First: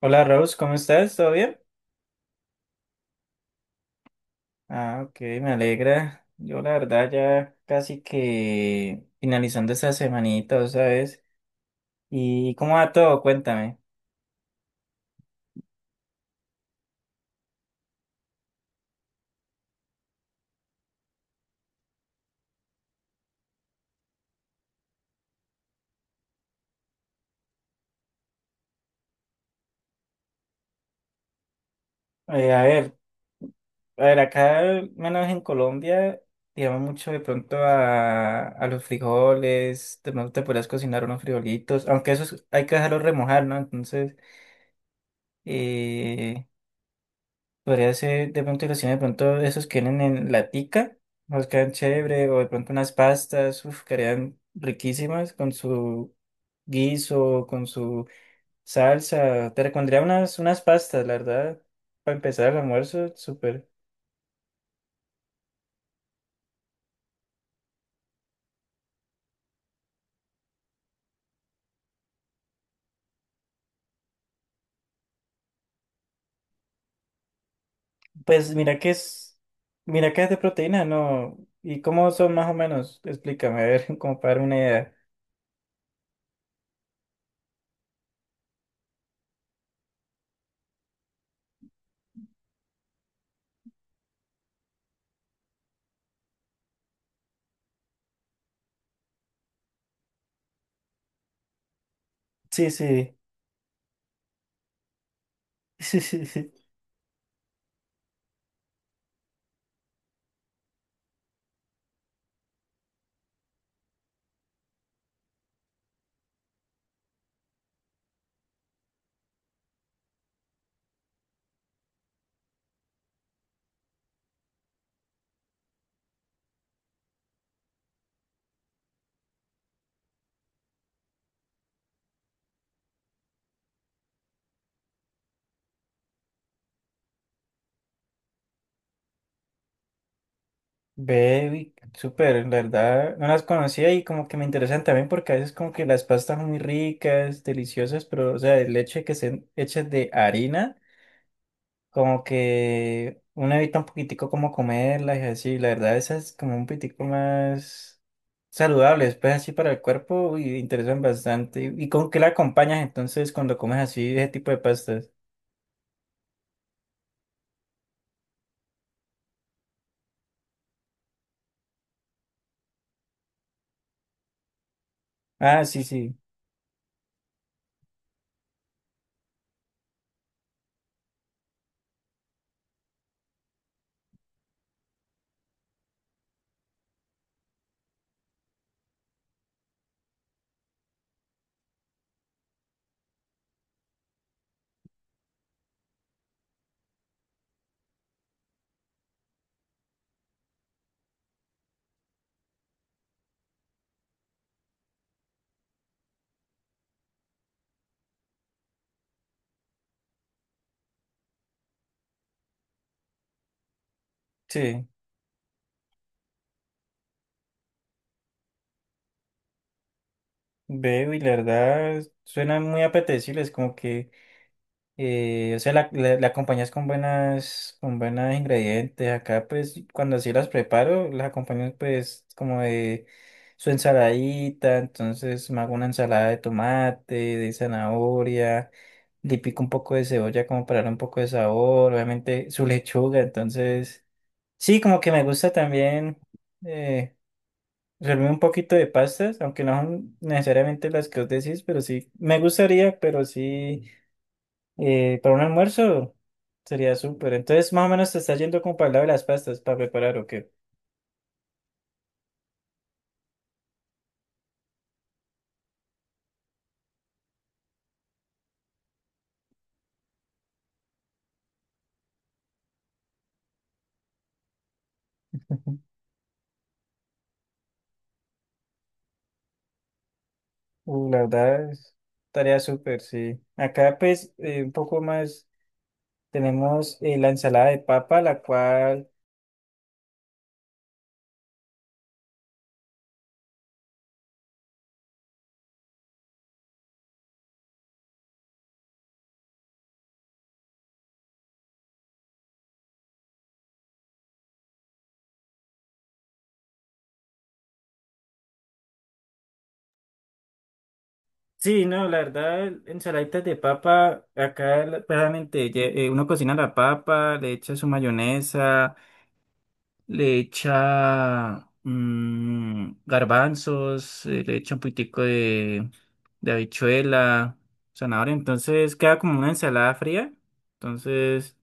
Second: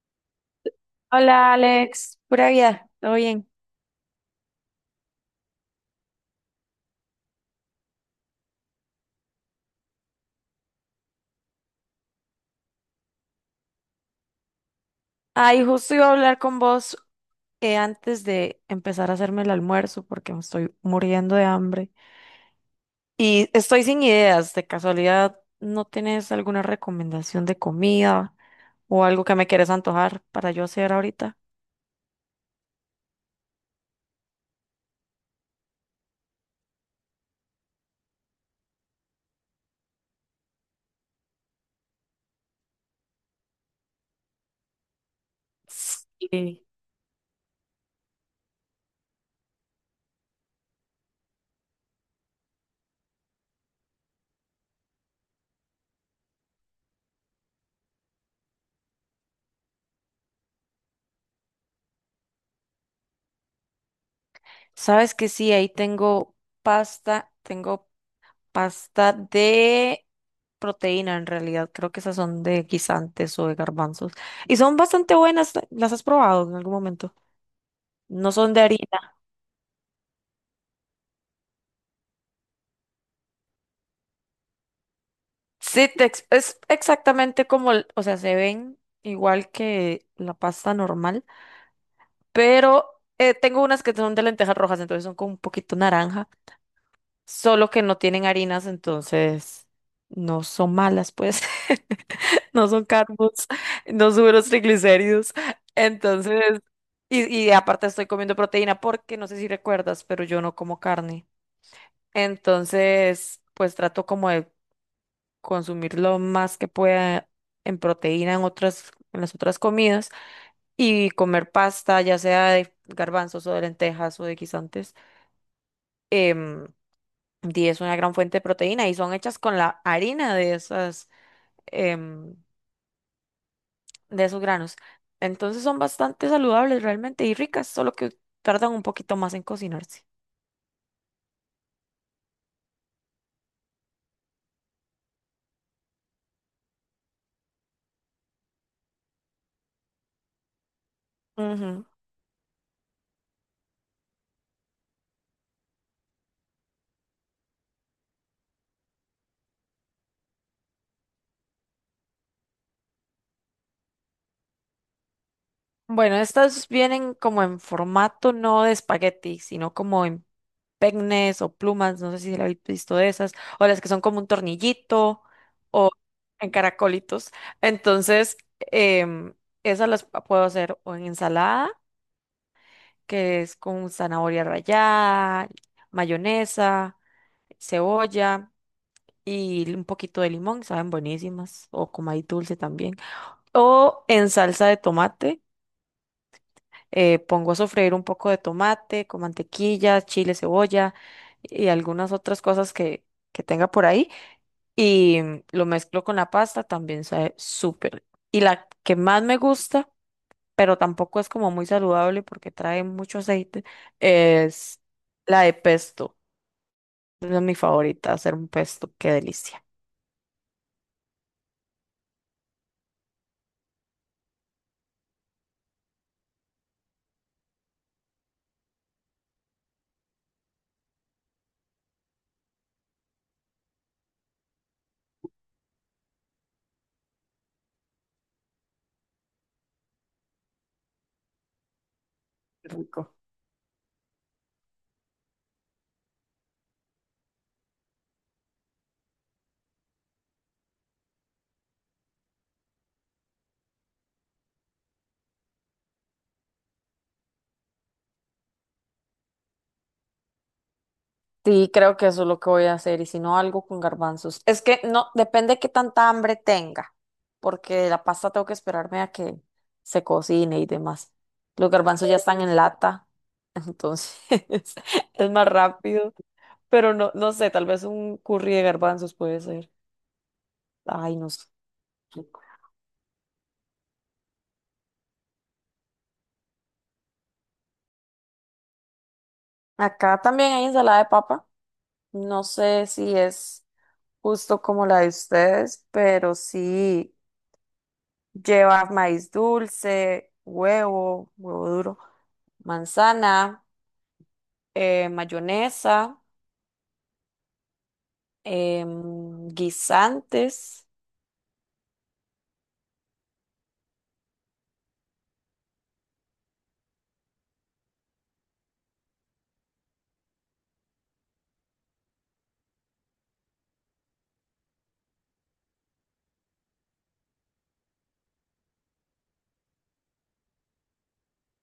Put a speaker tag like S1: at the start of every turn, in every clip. S1: Hola Rose, ¿cómo estás? ¿Todo
S2: Hola
S1: bien?
S2: Alex, pura vida, ¿todo bien?
S1: Ah, ok, me alegra. Yo la verdad ya casi que finalizando esta semanita, ¿sabes? ¿Y cómo va todo? Cuéntame.
S2: Ay, justo iba a hablar con vos antes de empezar a hacerme el almuerzo porque me estoy muriendo de hambre y estoy sin ideas. De casualidad, ¿no tienes alguna recomendación de comida o algo que me quieres antojar para yo hacer ahorita?
S1: A ver, acá al menos en Colombia, digamos mucho de pronto a los frijoles, de pronto te podrías cocinar unos frijolitos, aunque esos hay que dejarlos remojar, ¿no? Entonces, eh,
S2: Sí.
S1: podría ser de pronto cocinar de pronto esos que vienen en latica, nos quedan chévere, o de pronto unas pastas, uf, quedarían riquísimas con su guiso, con su salsa. Te recomendaría unas pastas, la verdad, para empezar el almuerzo, súper.
S2: Sabes que sí, ahí tengo pasta, tengo pasta de proteína, en realidad. Creo que esas son de guisantes o de garbanzos. Y son bastante buenas. ¿Las has probado en algún momento? No son
S1: Pues
S2: de
S1: mira que
S2: harina.
S1: es, mira que es de proteína, ¿no? ¿Y cómo son más o menos? Explícame, a ver, como para dar una idea.
S2: Sí, es exactamente como, o sea, se ven igual que la pasta normal, pero tengo unas que son de lentejas rojas, entonces son con un poquito naranja, solo que no tienen harinas, entonces no son malas, pues. No
S1: Sí,
S2: son
S1: sí.
S2: carbos, no suben los triglicéridos.
S1: Sí, sí.
S2: Entonces, y aparte estoy comiendo proteína porque no sé si recuerdas, pero yo no como carne. Entonces, pues trato como de consumir lo más que pueda en proteína en otras, en las otras comidas y comer pasta, ya sea de garbanzos o de lentejas o de guisantes. em, y es una gran fuente de proteína y son hechas con la harina de esas, em, de esos granos. Entonces son bastante saludables realmente y ricas, solo que tardan un poquito más en cocinarse.
S1: Ve, uy, súper, en verdad, no las conocía y como que me interesan también porque a veces como que las pastas son muy ricas, deliciosas, pero o sea, el leche que sean hechas de harina,
S2: Ujú.
S1: como que uno evita un poquitico como comerlas y así, la verdad esas como un poquitico más saludables, pues así para el cuerpo y interesan bastante. ¿Y con qué la acompañas entonces cuando comes así ese tipo de pastas?
S2: Bueno, estas vienen como en formato no de espagueti, sino como en peines o plumas, no sé si la habéis visto de esas, o las que son como un tornillito
S1: Ah, sí,
S2: o
S1: sí,
S2: en caracolitos. Entonces, em, esas puedo hacer o en ensalada, que es con zanahoria rallada, mayonesa, cebolla, y un poquito de limón, saben buenísimas, o con maíz dulce también. O en salsa de tomate. Pongo a sofreír un poco de tomate con mantequilla, chile, cebolla y algunas otras cosas que tenga por ahí y mm, lo mezclo con la pasta, también sabe súper. Y la que más me gusta, pero tampoco es como muy saludable porque trae mucho aceite, es
S1: sí,
S2: la de pesto. Esa es mi favorita, hacer un pesto, qué delicia.
S1: veo y la verdad, suenan muy apetecibles, como que... o sea, la acompañas con con buenos ingredientes. Acá, pues, cuando así las preparo, las acompaño, pues, como de su ensaladita. Entonces, me hago una ensalada de tomate, de zanahoria, le pico un poco de cebolla como para darle un poco de sabor. Obviamente, su
S2: Rico.
S1: lechuga. Entonces, sí, como que me gusta también eh, servirme un poquito de pastas, aunque no son necesariamente las que os decís, pero sí, me gustaría, pero sí, para un almuerzo. Sería súper. Entonces, más o menos te está yendo como para el lado de las pastas para preparar o qué.
S2: Sí, creo que eso es lo que voy a hacer, y si no, algo con garbanzos. Es que no, depende qué tanta hambre tenga, porque de la pasta tengo que esperarme a que se cocine y demás. Los garbanzos ya están en lata, entonces es más
S1: Ujú.
S2: rápido, pero no, no sé, tal vez un curry de garbanzos puede ser. Ay,
S1: La
S2: no sé.
S1: verdad es tarea súper, sí. Acá, pues, un poco más tenemos la ensalada de papa, la cual.
S2: Acá también hay ensalada de papa. No sé si es justo como la de ustedes, pero sí. Lleva maíz dulce, huevo, huevo duro, manzana, mayonesa, guisantes.
S1: Sí, no, la verdad, ensaladitas de papa, acá claramente uno cocina la papa, le echa su mayonesa. Le echa garbanzos, le echa un poquitico de habichuela, zanahoria, entonces queda como una ensalada fría. Entonces,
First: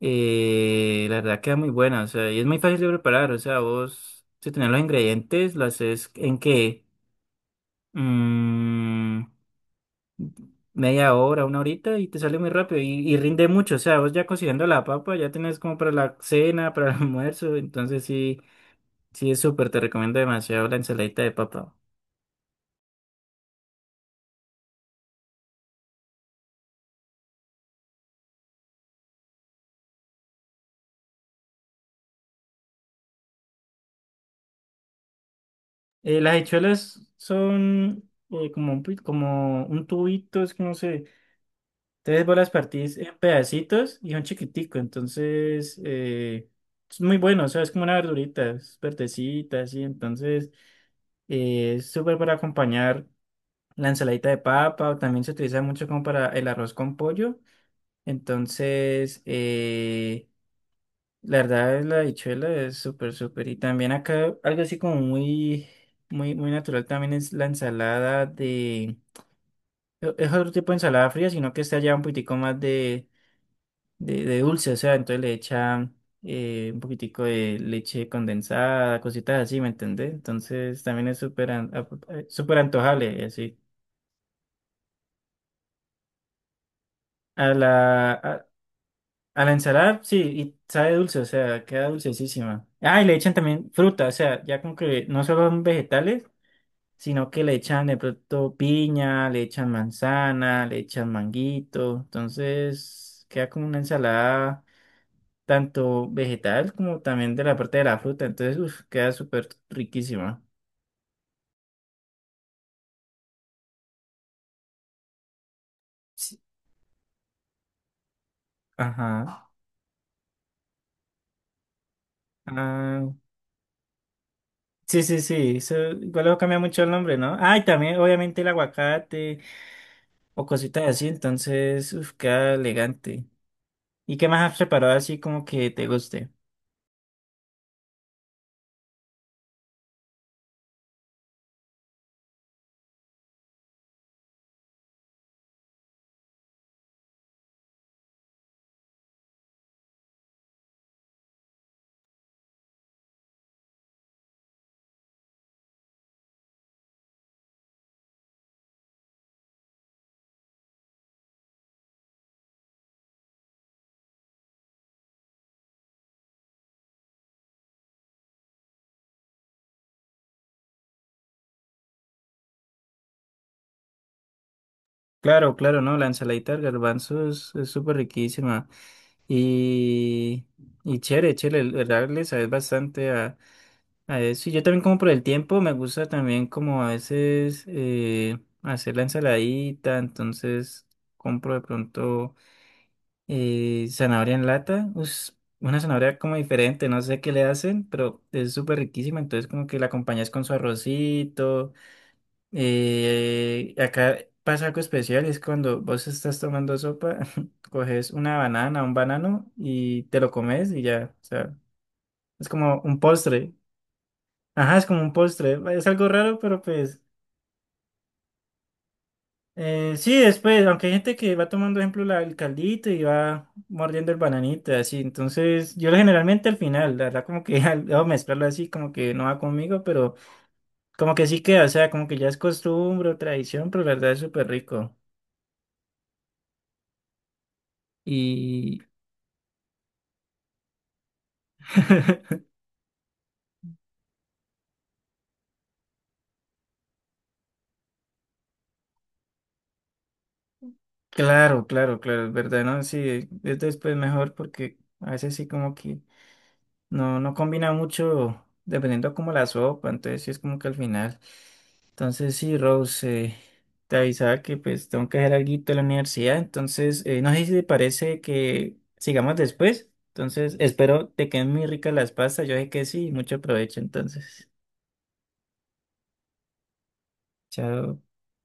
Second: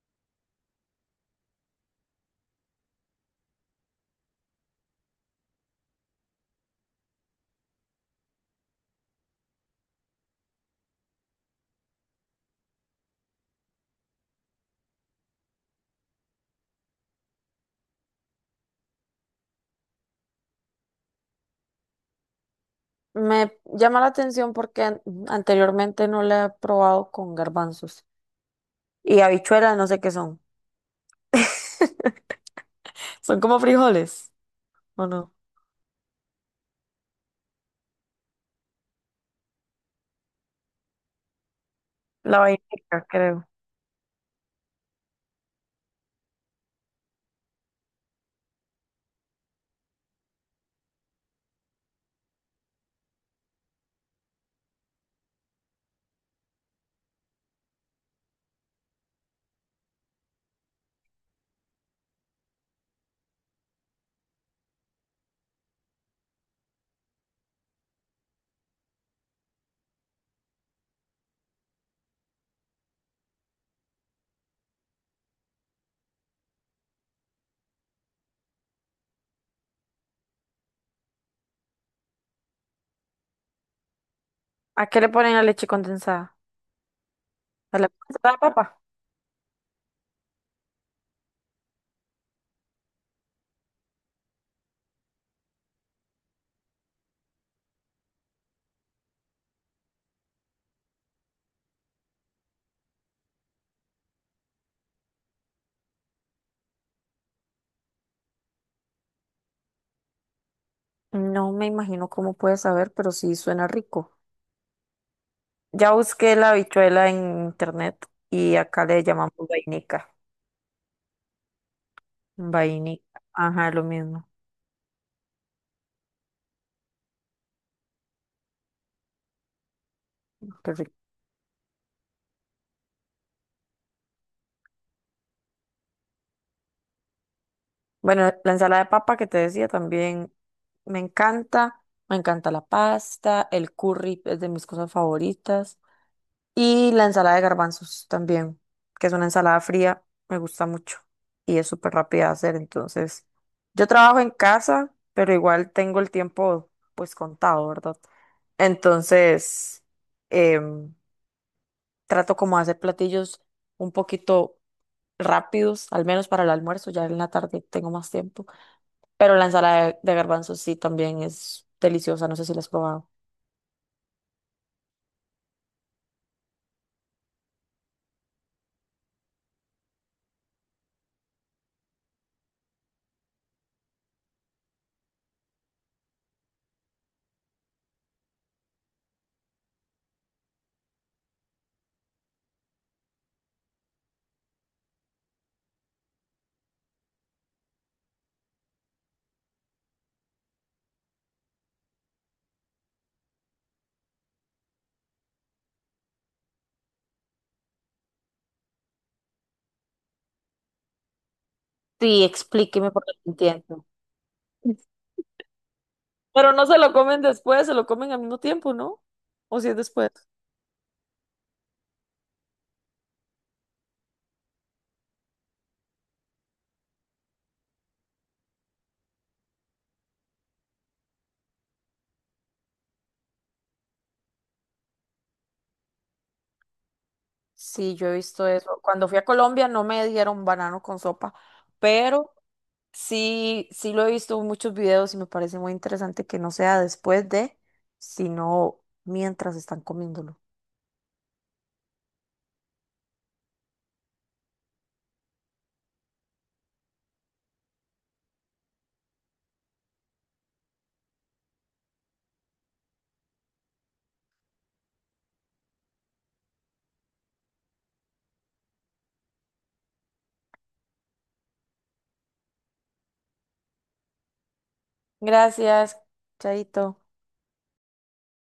S1: la verdad queda muy buena, o sea, y es muy fácil de preparar, o sea, vos, si tenés los ingredientes, lo haces en que mm, media hora, una horita y te sale muy rápido y rinde mucho, o sea, vos ya cocinando la papa, ya tenés como para la cena, para el almuerzo, entonces sí. Sí, es súper, te recomiendo demasiado la ensaladita de papa.
S2: Me llama la atención porque anteriormente no la he probado con garbanzos. Y habichuelas, no sé qué son. Son como frijoles, ¿o no?
S1: Las habichuelas son como un, como un tubito, es que no sé. Entonces vos
S2: La
S1: las partís
S2: vainilla,
S1: en
S2: creo.
S1: pedacitos y son chiquitico, entonces es muy bueno, o sea, es como una verdurita, es verdecita, así. Entonces es súper para acompañar la ensaladita de papa, o también se utiliza mucho como para el arroz con pollo. Entonces, la verdad es la dichuela es súper, súper. Y también acá algo así como muy, muy, muy natural también es la ensalada de... Es otro tipo de ensalada fría, sino que está ya un poquitico más de, de dulce. O sea, entonces le echan un poquitico de leche condensada, cositas así, ¿me entendés? Entonces también es súper súper antojable, y así.
S2: ¿A qué le ponen la leche condensada?
S1: A
S2: ¿A la,
S1: la,
S2: a la
S1: a,
S2: papa?
S1: a la ensalada, sí, y sabe dulce, o sea, queda dulcesísima. Ah, y le echan también fruta, o sea, ya como que no solo son vegetales, sino que le echan de pronto piña, le echan manzana, le echan manguito, entonces queda como una ensalada tanto vegetal como también de la parte de la fruta, entonces uf, queda súper riquísima.
S2: No me imagino cómo puede saber, pero sí suena rico. Ya busqué
S1: Sí,
S2: la habichuela en internet y acá le llamamos
S1: ajá.
S2: vainica.
S1: Ah,
S2: Vainica. Ajá, lo mismo.
S1: sí, sí, sí, eso igual luego cambia mucho el nombre, ¿no? Ah, y también obviamente el aguacate o
S2: Qué
S1: cositas
S2: rico.
S1: así, entonces uf, queda elegante. ¿Y qué más has preparado así como que te guste?
S2: Bueno, la ensalada de papa que te decía también me encanta. Me encanta la pasta, el curry es de mis cosas favoritas. Y la ensalada de garbanzos también, que es una ensalada fría, me gusta mucho y es súper rápida de hacer. Entonces, yo trabajo en casa, pero igual tengo el tiempo pues contado, ¿verdad? Entonces, em, trato como de hacer platillos un poquito rápidos, al menos para el almuerzo, ya en la tarde tengo más tiempo. Pero la ensalada de garbanzos sí también es deliciosa, no sé si la has probado.
S1: Claro, claro, no, la ensaladita del garbanzo es súper riquísima. Y, y chévere, chévere, el verdad le sabes bastante a eso. Y yo también como por el tiempo, me gusta también como a veces hacer la ensaladita, entonces compro de pronto zanahoria en lata. Una zanahoria como diferente, no sé qué le hacen, pero es súper riquísima, entonces como que la acompañas con su arrocito. Acá pasa algo especial, es cuando vos estás tomando sopa, coges una banana, un banano y te lo comes y ya, o sea,
S2: Sí,
S1: es como
S2: explíqueme
S1: un
S2: porque no
S1: postre.
S2: entiendo.
S1: Ajá, es como un postre, es algo raro,
S2: Pero
S1: pero
S2: no se lo
S1: pues
S2: comen después, se lo comen al mismo tiempo, ¿no? O si es después.
S1: sí, después, aunque hay gente que va tomando, ejemplo, el caldito y va mordiendo el bananito, así, entonces yo generalmente al final, la verdad como que al, al mezclarlo así como que no va conmigo, pero como que sí queda, o sea, como que ya es costumbre o tradición, pero la verdad es súper rico.
S2: Sí, yo he visto eso.
S1: Y
S2: Cuando fui a Colombia no me dieron banano con sopa, pero sí, sí lo he visto en muchos videos y me parece muy interesante que no sea después de, sino mientras están comiéndolo.
S1: claro, claro, claro, es verdad, ¿no? Sí, es después mejor porque a veces sí como que no, no combina mucho dependiendo como la sopa, entonces sí es como que al final. Entonces sí, Rose, te avisaba que pues tengo que hacer algo de la universidad, entonces no sé si te parece que sigamos después, entonces espero te queden muy ricas las pastas, yo sé que sí, mucho provecho, entonces,
S2: Gracias, chaito.
S1: chao.